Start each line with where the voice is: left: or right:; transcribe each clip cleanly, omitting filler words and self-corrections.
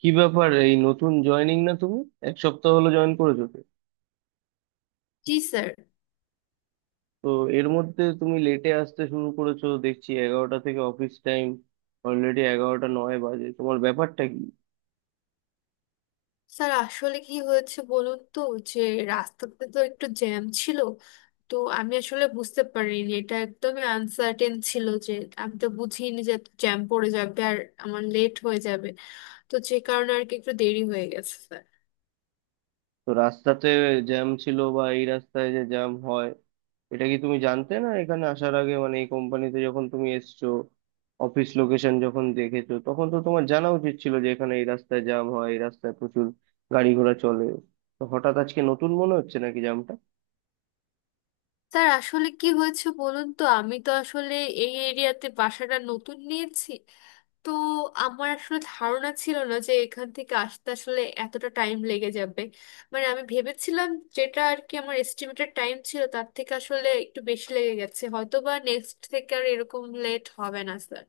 right: কি ব্যাপার, এই নতুন জয়েনিং না তুমি? এক সপ্তাহ হলো জয়েন করেছো তো
left: জি স্যার।
right: তো এর মধ্যে তুমি লেটে আসতে শুরু করেছো দেখছি। 11টা থেকে অফিস টাইম, অলরেডি 11:09 বাজে, তোমার ব্যাপারটা কি?
left: স্যার আসলে কি হয়েছে বলুন তো, যে রাস্তাতে তো একটু জ্যাম ছিল। তো আমি আসলে বুঝতে পারিনি, এটা একদমই আনসার্টেন ছিল, যে আমি তো বুঝিনি যে জ্যাম পড়ে যাবে আর আমার লেট হয়ে যাবে। তো যে কারণে আর কি একটু দেরি হয়ে গেছে স্যার।
right: তো রাস্তাতে জ্যাম ছিল বা এই রাস্তায় যে জ্যাম হয়, এটা কি তুমি জানতে না এখানে আসার আগে? মানে এই কোম্পানিতে যখন তুমি এসছো, অফিস লোকেশন যখন দেখেছো, তখন তো তোমার জানা উচিত ছিল যে এখানে এই রাস্তায় জ্যাম হয়, এই রাস্তায় প্রচুর গাড়ি ঘোড়া চলে। তো হঠাৎ আজকে নতুন মনে হচ্ছে নাকি জ্যাম?
left: স্যার আসলে কি হয়েছে বলুন তো, আমি তো আসলে এই এরিয়াতে বাসাটা নতুন নিয়েছি। তো আমার আসলে ধারণা ছিল না যে এখান থেকে আসতে আসলে এতটা টাইম লেগে যাবে। মানে আমি ভেবেছিলাম যেটা আর কি আমার এস্টিমেটেড টাইম ছিল তার থেকে আসলে একটু বেশি লেগে গেছে, হয়তো বা নেক্সট থেকে আর এরকম লেট হবে না স্যার।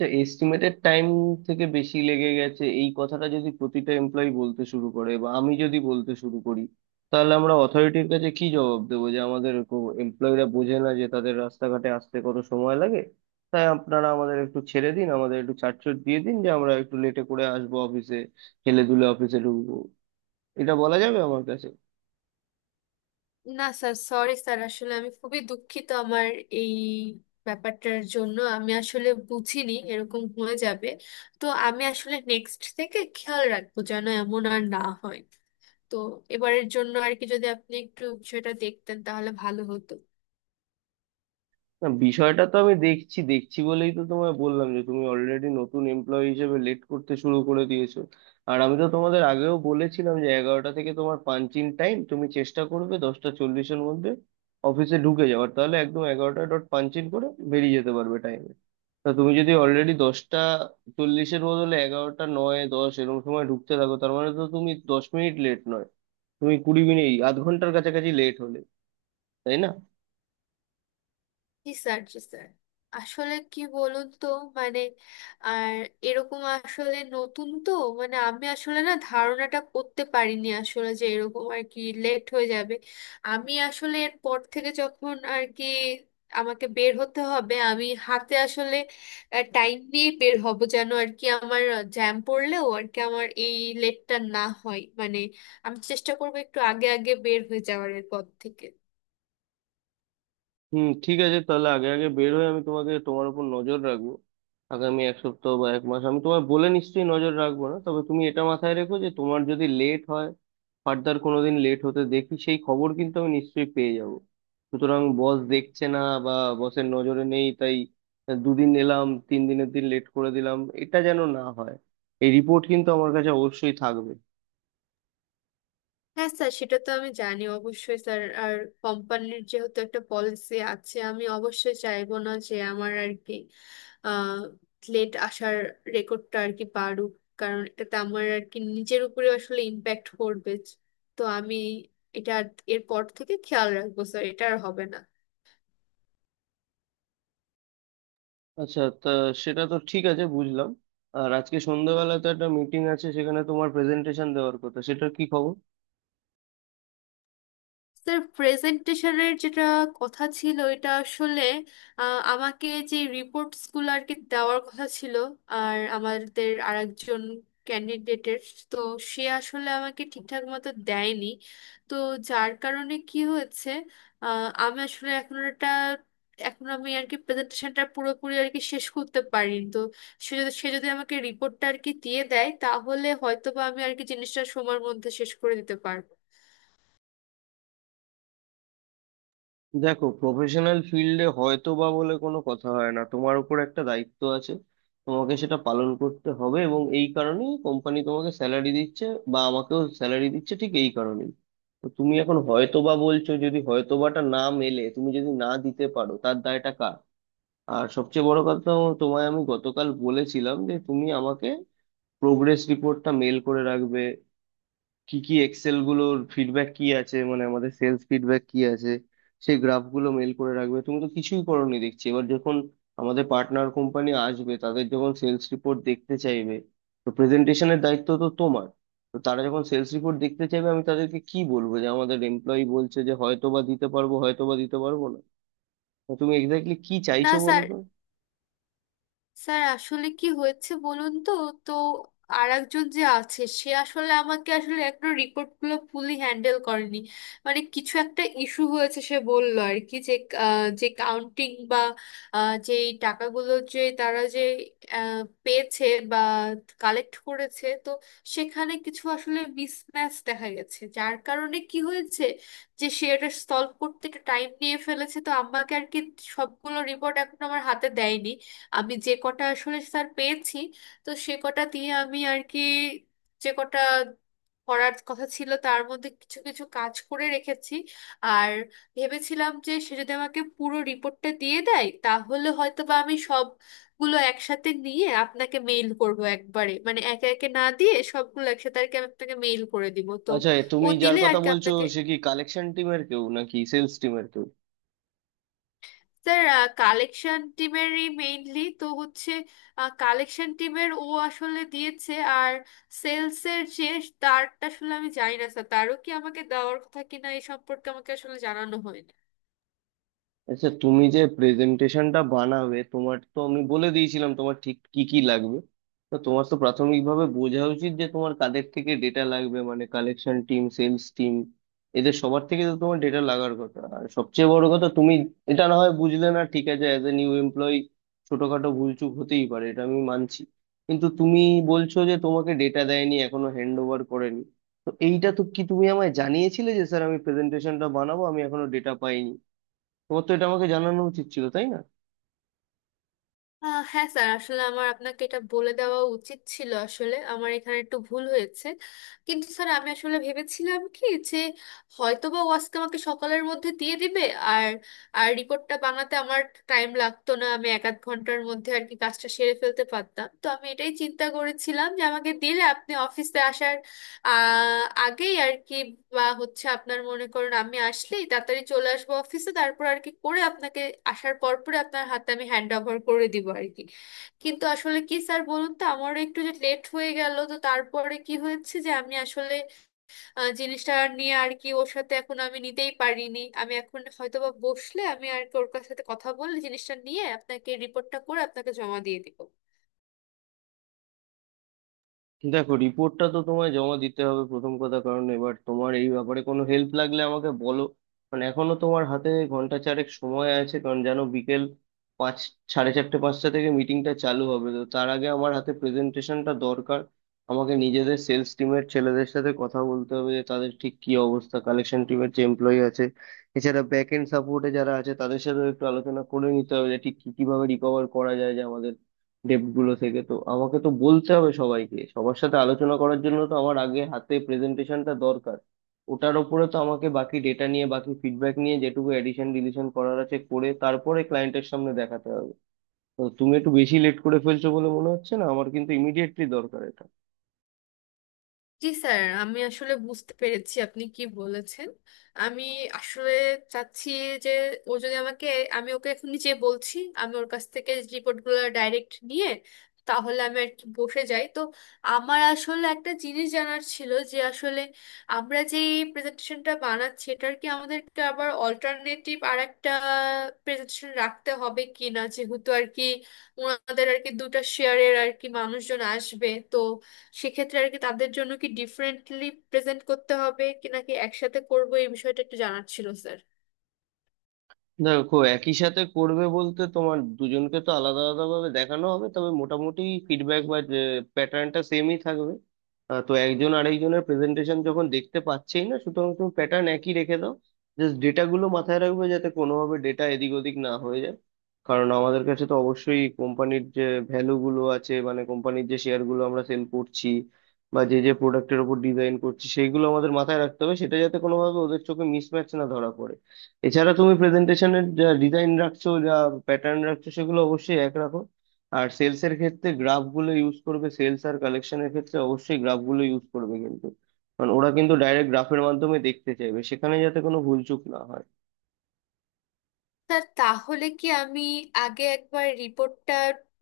right: আচ্ছা, এস্টিমেটেড টাইম থেকে বেশি লেগে গেছে, এই কথাটা যদি প্রতিটা এমপ্লয়ি বলতে শুরু করে বা আমি যদি বলতে শুরু করি, তাহলে আমরা অথরিটির কাছে কি জবাব দেবো? যে আমাদের এমপ্লয়িরা বোঝে না যে তাদের রাস্তাঘাটে আসতে কত সময় লাগে, তাই আপনারা আমাদের একটু ছেড়ে দিন, আমাদের একটু ছাড়ছুট দিয়ে দিন, যে আমরা একটু লেটে করে আসবো অফিসে, হেলে দুলে অফিসে ঢুকবো, এটা বলা যাবে আমার কাছে?
left: না স্যার, সরি স্যার, আসলে আমি খুবই দুঃখিত আমার এই ব্যাপারটার জন্য। আমি আসলে বুঝিনি এরকম হয়ে যাবে। তো আমি আসলে নেক্সট থেকে খেয়াল রাখবো যেন এমন আর না হয়। তো এবারের জন্য আর কি যদি আপনি একটু বিষয়টা দেখতেন তাহলে ভালো হতো।
right: না, বিষয়টা তো আমি দেখছি, দেখছি বলেই তো তোমায় বললাম যে তুমি অলরেডি নতুন এমপ্লয়ি হিসেবে লেট করতে শুরু করে দিয়েছো। আর আমি তো তোমাদের আগেও বলেছিলাম যে 11টা থেকে তোমার পাঞ্চিং টাইম, তুমি চেষ্টা করবে 10:40-এর মধ্যে অফিসে ঢুকে যাওয়ার, তাহলে একদম 11টা ডট পাঞ্চিং করে বেরিয়ে যেতে পারবে টাইমে। তা তুমি যদি অলরেডি 10টা চল্লিশের বদলে 11:09-10 এরকম সময় ঢুকতে থাকো, তার মানে তো তুমি 10 মিনিট লেট নয়, তুমি 20 মিনিট আধ ঘন্টার কাছাকাছি লেট হলে, তাই না?
left: জি স্যার, জি স্যার, আসলে কি বলুন তো, মানে আর এরকম আসলে নতুন তো, মানে আমি আসলে না ধারণাটা করতে পারিনি আসলে যে এরকম আর কি লেট হয়ে যাবে। আমি আসলে এরপর থেকে যখন আর কি আমাকে বের হতে হবে, আমি হাতে আসলে টাইম নিয়ে বের হব যেন আর কি আমার জ্যাম পড়লেও আর কি আমার এই লেটটা না হয়, মানে আমি চেষ্টা করবো একটু আগে আগে বের হয়ে যাওয়ার এরপর থেকে।
right: ঠিক আছে, তাহলে আগে আগে বের হয়ে আমি তোমাকে, তোমার উপর নজর রাখবো। আগামী এক সপ্তাহ বা এক মাস আমি তোমায় বলে নিশ্চয়ই নজর রাখবো না, তবে তুমি এটা মাথায় রেখো যে তোমার যদি লেট হয়, ফার্দার কোনোদিন লেট হতে দেখি সেই খবর কিন্তু আমি নিশ্চয়ই পেয়ে যাব। সুতরাং বস দেখছে না বা বসের নজরে নেই তাই দুদিন এলাম, তিন দিনের দিন লেট করে দিলাম, এটা যেন না হয়। এই রিপোর্ট কিন্তু আমার কাছে অবশ্যই থাকবে।
left: হ্যাঁ স্যার, সেটা তো আমি জানি অবশ্যই স্যার। আর কোম্পানির যেহেতু একটা পলিসি আছে, আমি অবশ্যই চাইবো না যে আমার আর কি আহ লেট আসার রেকর্ডটা আর কি বাড়ুক, কারণ এটাতে আমার আর কি নিজের উপরে আসলে ইম্প্যাক্ট পড়বে। তো আমি এটা এরপর থেকে খেয়াল রাখবো স্যার, এটা আর হবে না।
right: আচ্ছা, তা সেটা তো ঠিক আছে, বুঝলাম। আর আজকে সন্ধ্যাবেলা তো একটা মিটিং আছে, সেখানে তোমার প্রেজেন্টেশন দেওয়ার কথা, সেটার কি খবর?
left: স্যার প্রেজেন্টেশনের যেটা কথা ছিল এটা আসলে আমাকে যে রিপোর্টস গুলো আর কি দেওয়ার কথা ছিল আর আমাদের আরেকজন ক্যান্ডিডেটের, তো সে আসলে আমাকে ঠিকঠাক মতো দেয়নি। তো যার কারণে কি হয়েছে, আমি আসলে এখন এটা, এখন আমি আর কি প্রেজেন্টেশনটা পুরোপুরি আর কি শেষ করতে পারিনি। তো সে যদি আমাকে রিপোর্টটা আর কি দিয়ে দেয় তাহলে হয়তোবা আমি আর কি জিনিসটা সময়ের মধ্যে শেষ করে দিতে পারবো।
right: দেখো, প্রফেশনাল ফিল্ডে হয়তো বা বলে কোনো কথা হয় না। তোমার উপর একটা দায়িত্ব আছে, তোমাকে সেটা পালন করতে হবে, এবং এই কারণেই কোম্পানি তোমাকে স্যালারি দিচ্ছে বা আমাকেও স্যালারি দিচ্ছে, ঠিক এই কারণেই। তো তুমি এখন হয়তো বা বলছো, যদি হয়তোবাটা না মেলে, তুমি যদি না দিতে পারো, তার দায়টা কার? আর সবচেয়ে বড় কথা, তোমায় আমি গতকাল বলেছিলাম যে তুমি আমাকে প্রোগ্রেস রিপোর্টটা মেল করে রাখবে, কি কি এক্সেল গুলোর ফিডব্যাক কি আছে, মানে আমাদের সেলস ফিডব্যাক কি আছে, সেই গ্রাফগুলো মেল করে রাখবে। তুমি তো কিছুই করোনি দেখছি। এবার যখন আমাদের পার্টনার কোম্পানি আসবে, তাদের যখন সেলস রিপোর্ট দেখতে চাইবে, তো প্রেজেন্টেশনের দায়িত্ব তো তোমার। তো তারা যখন সেলস রিপোর্ট দেখতে চাইবে, আমি তাদেরকে কি বলবো? যে আমাদের এমপ্লয়ি বলছে যে হয়তো বা দিতে পারবো, হয়তো বা দিতে পারবো না? তো তুমি এক্স্যাক্টলি কি
left: না
right: চাইছো বলো
left: স্যার,
right: তো?
left: স্যার আসলে কি হয়েছে বলুন তো, তো আর একজন যে আছে সে আসলে আমাকে আসলে একটা রিপোর্টগুলো ফুলি হ্যান্ডেল করেনি। মানে কিছু একটা ইস্যু হয়েছে, সে বলল আর কি যে যে কাউন্টিং বা যে এই টাকাগুলো যে তারা যে পেয়েছে বা কালেক্ট করেছে, তো সেখানে কিছু আসলে মিসম্যাচ দেখা গেছে। যার কারণে কি হয়েছে যে সে এটা সলভ করতে একটা টাইম নিয়ে ফেলেছে, তো আমাকে আর কি সবগুলো রিপোর্ট এখন আমার হাতে দেয়নি। আমি যে কটা আসলে স্যার পেয়েছি তো সে কটা দিয়ে আমি আর কি যে কটা করার কথা ছিল তার মধ্যে কিছু কিছু কাজ করে রেখেছি। আর ভেবেছিলাম যে সে যদি আমাকে পুরো রিপোর্টটা দিয়ে দেয় তাহলে হয়তো বা আমি সবগুলো একসাথে নিয়ে আপনাকে মেইল করব একবারে, মানে একে একে না দিয়ে সবগুলো একসাথে আর কি আমি আপনাকে মেইল করে দিব। তো
right: আচ্ছা,
left: ও
right: তুমি যার
left: দিলে আর
right: কথা
left: কি
right: বলছো,
left: আপনাকে।
right: সে কি কালেকশন টিমের কেউ নাকি সেলস টিমের?
left: স্যার কালেকশন টিমেরই মেইনলি তো হচ্ছে, কালেকশন টিমের ও আসলে দিয়েছে। আর সেলসের যে তারটা আসলে আমি জানি না স্যার, তারও কি আমাকে দেওয়ার কথা কিনা এই সম্পর্কে আমাকে আসলে জানানো হয়নি।
right: আচ্ছা, তুমি যে প্রেজেন্টেশনটা বানাবে, তোমার তো আমি বলে দিয়েছিলাম তোমার ঠিক কি কি লাগবে। তো তোমার তো প্রাথমিকভাবে বোঝা উচিত যে তোমার কাদের থেকে ডেটা লাগবে, মানে কালেকশন টিম, সেলস টিম, এদের সবার থেকে তো তোমার ডেটা লাগার কথা। আর সবচেয়ে বড় কথা, তুমি এটা না হয় বুঝলে না, ঠিক আছে, অ্যাজ এ নিউ এমপ্লয়ি ছোটখাটো ভুলচুক হতেই পারে, এটা আমি মানছি। কিন্তু তুমি বলছো যে তোমাকে ডেটা দেয়নি, এখনো হ্যান্ড ওভার করেনি, তো এইটা তো কি তুমি আমায় জানিয়েছিলে যে, স্যার, আমি প্রেজেন্টেশনটা বানাবো, আমি এখনো ডেটা পাইনি? তোমার তো এটা আমাকে জানানো উচিত ছিল, তাই না?
left: হ্যাঁ স্যার, আসলে আমার আপনাকে এটা বলে দেওয়া উচিত ছিল, আসলে আমার এখানে একটু ভুল হয়েছে। কিন্তু স্যার আমি আসলে ভেবেছিলাম কি যে হয়তোবা ও আজকে আমাকে সকালের মধ্যে দিয়ে দিবে। আর আর রিপোর্টটা বানাতে আমার টাইম লাগতো না, আমি এক আধ ঘন্টার মধ্যে আর কি কাজটা সেরে ফেলতে পারতাম। তো আমি এটাই চিন্তা করেছিলাম যে আমাকে দিলে আপনি অফিসে আসার আগেই আর কি বা হচ্ছে আপনার মনে করুন আমি আসলেই তাড়াতাড়ি চলে আসবো অফিসে, তারপর আর কি করে আপনাকে আসার পর পরে আপনার হাতে আমি হ্যান্ড ওভার করে দিব আর কি। কিন্তু আসলে কি স্যার বলুন তো, আমারও একটু যে লেট হয়ে গেল তো তারপরে কি হয়েছে যে আমি আসলে জিনিসটা নিয়ে আর কি ওর সাথে এখন আমি নিতেই পারিনি। আমি এখন হয়তো বা বসলে আমি আর কি ওর সাথে কথা বলে জিনিসটা নিয়ে আপনাকে রিপোর্টটা করে আপনাকে জমা দিয়ে দিব।
right: দেখো, রিপোর্টটা তো তোমায় জমা দিতে হবে, প্রথম কথা। কারণ এবার তোমার এই ব্যাপারে কোনো হেল্প লাগলে আমাকে বলো। মানে এখনো তোমার হাতে ঘন্টা চারেক সময় আছে, কারণ জানো, বিকেল পাঁচ, 4:30 5টা থেকে মিটিংটা চালু হবে, তো তার আগে আমার হাতে প্রেজেন্টেশনটা দরকার। আমাকে নিজেদের সেলস টিমের ছেলেদের সাথে কথা বলতে হবে যে তাদের ঠিক কি অবস্থা, কালেকশন টিমের যে এমপ্লয়ি আছে, এছাড়া ব্যাক এন্ড সাপোর্টে যারা আছে তাদের সাথেও একটু আলোচনা করে নিতে হবে যে ঠিক কি, কিভাবে রিকভার করা যায় যে আমাদের ডেপ্ট গুলো থেকে। তো আমাকে তো বলতে হবে সবাইকে, সবার সাথে আলোচনা করার জন্য তো আমার আগে হাতে প্রেজেন্টেশনটা দরকার। ওটার উপরে তো আমাকে বাকি ডেটা নিয়ে, বাকি ফিডব্যাক নিয়ে যেটুকু এডিশন ডিলিশন করার আছে করে, তারপরে ক্লায়েন্টের সামনে দেখাতে হবে। তো তুমি একটু বেশি লেট করে ফেলছো বলে মনে হচ্ছে না আমার, কিন্তু ইমিডিয়েটলি দরকার এটা।
left: জি স্যার, আমি আসলে বুঝতে পেরেছি আপনি কি বলেছেন। আমি আসলে চাচ্ছি যে ও যদি আমাকে, আমি ওকে এখনই যে বলছি, আমি ওর কাছ থেকে রিপোর্টগুলো ডাইরেক্ট নিয়ে তাহলে আমি আর কি বসে যাই। তো আমার আসলে একটা জিনিস জানার ছিল যে আসলে আমরা যে প্রেজেন্টেশনটা বানাচ্ছি এটার কি আমাদেরকে আবার অল্টারনেটিভ আর একটা প্রেজেন্টেশন রাখতে হবে কিনা, যেহেতু আর কি ওনাদের আর কি দুটা শেয়ারের আর কি মানুষজন আসবে, তো সেক্ষেত্রে আর কি তাদের জন্য কি ডিফারেন্টলি প্রেজেন্ট করতে হবে কি নাকি একসাথে করবো, এই বিষয়টা একটু জানার ছিল স্যার।
right: দেখো, একই সাথে করবে বলতে, তোমার দুজনকে তো আলাদা আলাদা ভাবে দেখানো হবে, তবে মোটামুটি ফিডব্যাক বা প্যাটার্নটা সেমই থাকবে। তো একজন আরেকজনের প্রেজেন্টেশন যখন দেখতে পাচ্ছেই না, সুতরাং তুমি প্যাটার্ন একই রেখে দাও। জাস্ট ডেটাগুলো মাথায় রাখবে যাতে কোনোভাবে ডেটা এদিক ওদিক না হয়ে যায়। কারণ আমাদের কাছে তো অবশ্যই কোম্পানির যে ভ্যালুগুলো আছে, মানে কোম্পানির যে শেয়ারগুলো আমরা সেল করছি বা যে যে প্রোডাক্টের উপর ডিজাইন করছি, সেইগুলো আমাদের মাথায় রাখতে হবে, সেটা যাতে কোনোভাবে ওদের চোখে মিসম্যাচ না ধরা পড়ে। এছাড়া তুমি প্রেজেন্টেশনের যা ডিজাইন রাখছো, যা প্যাটার্ন রাখছো, সেগুলো অবশ্যই এক রাখো। আর সেলস এর ক্ষেত্রে গ্রাফ গুলো ইউজ করবে, সেলস আর কালেকশনের ক্ষেত্রে অবশ্যই গ্রাফ গুলো ইউজ করবে, কিন্তু কারণ ওরা কিন্তু ডাইরেক্ট গ্রাফের মাধ্যমে দেখতে চাইবে, সেখানে যাতে কোনো ভুলচুক না হয়।
left: স্যার তাহলে কি আমি আগে একবার রিপোর্টটা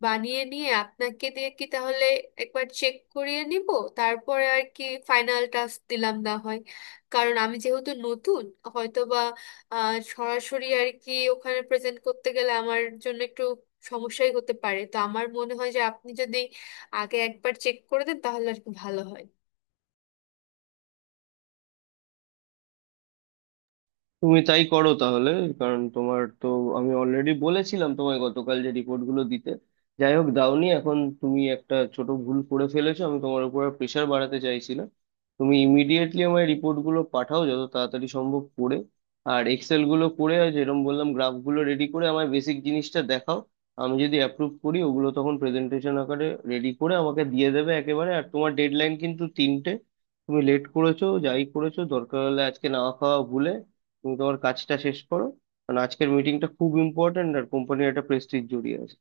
left: বানিয়ে নিয়ে আপনাকে দিয়ে কি তাহলে একবার চেক করিয়ে নিব, তারপরে আর কি ফাইনাল টাস্ক দিলাম না হয়। কারণ আমি যেহেতু নতুন, হয়তো বা সরাসরি আর কি ওখানে প্রেজেন্ট করতে গেলে আমার জন্য একটু সমস্যাই হতে পারে। তো আমার মনে হয় যে আপনি যদি আগে একবার চেক করে দেন তাহলে আর কি ভালো হয়।
right: তুমি তাই করো তাহলে। কারণ তোমার তো আমি অলরেডি বলেছিলাম তোমায় গতকাল যে রিপোর্ট গুলো দিতে। যাই হোক, দাওনি। এখন তুমি একটা ছোট ভুল করে ফেলেছো, আমি তোমার উপর প্রেশার বাড়াতে চাইছিলাম। তুমি ইমিডিয়েটলি আমার রিপোর্ট গুলো পাঠাও, যত তাড়াতাড়ি সম্ভব করে। আর এক্সেল গুলো করে, আর যেরকম বললাম গ্রাফ গুলো রেডি করে আমার বেসিক জিনিসটা দেখাও। আমি যদি অ্যাপ্রুভ করি ওগুলো, তখন প্রেজেন্টেশন আকারে রেডি করে আমাকে দিয়ে দেবে একেবারে। আর তোমার ডেডলাইন কিন্তু 3টা। তুমি লেট করেছো যাই করেছো, দরকার হলে আজকে না খাওয়া ভুলে তুমি তোমার কাজটা শেষ করো। কারণ আজকের মিটিংটা খুব ইম্পর্ট্যান্ট আর কোম্পানির একটা প্রেস্টিজ জড়িয়ে আছে।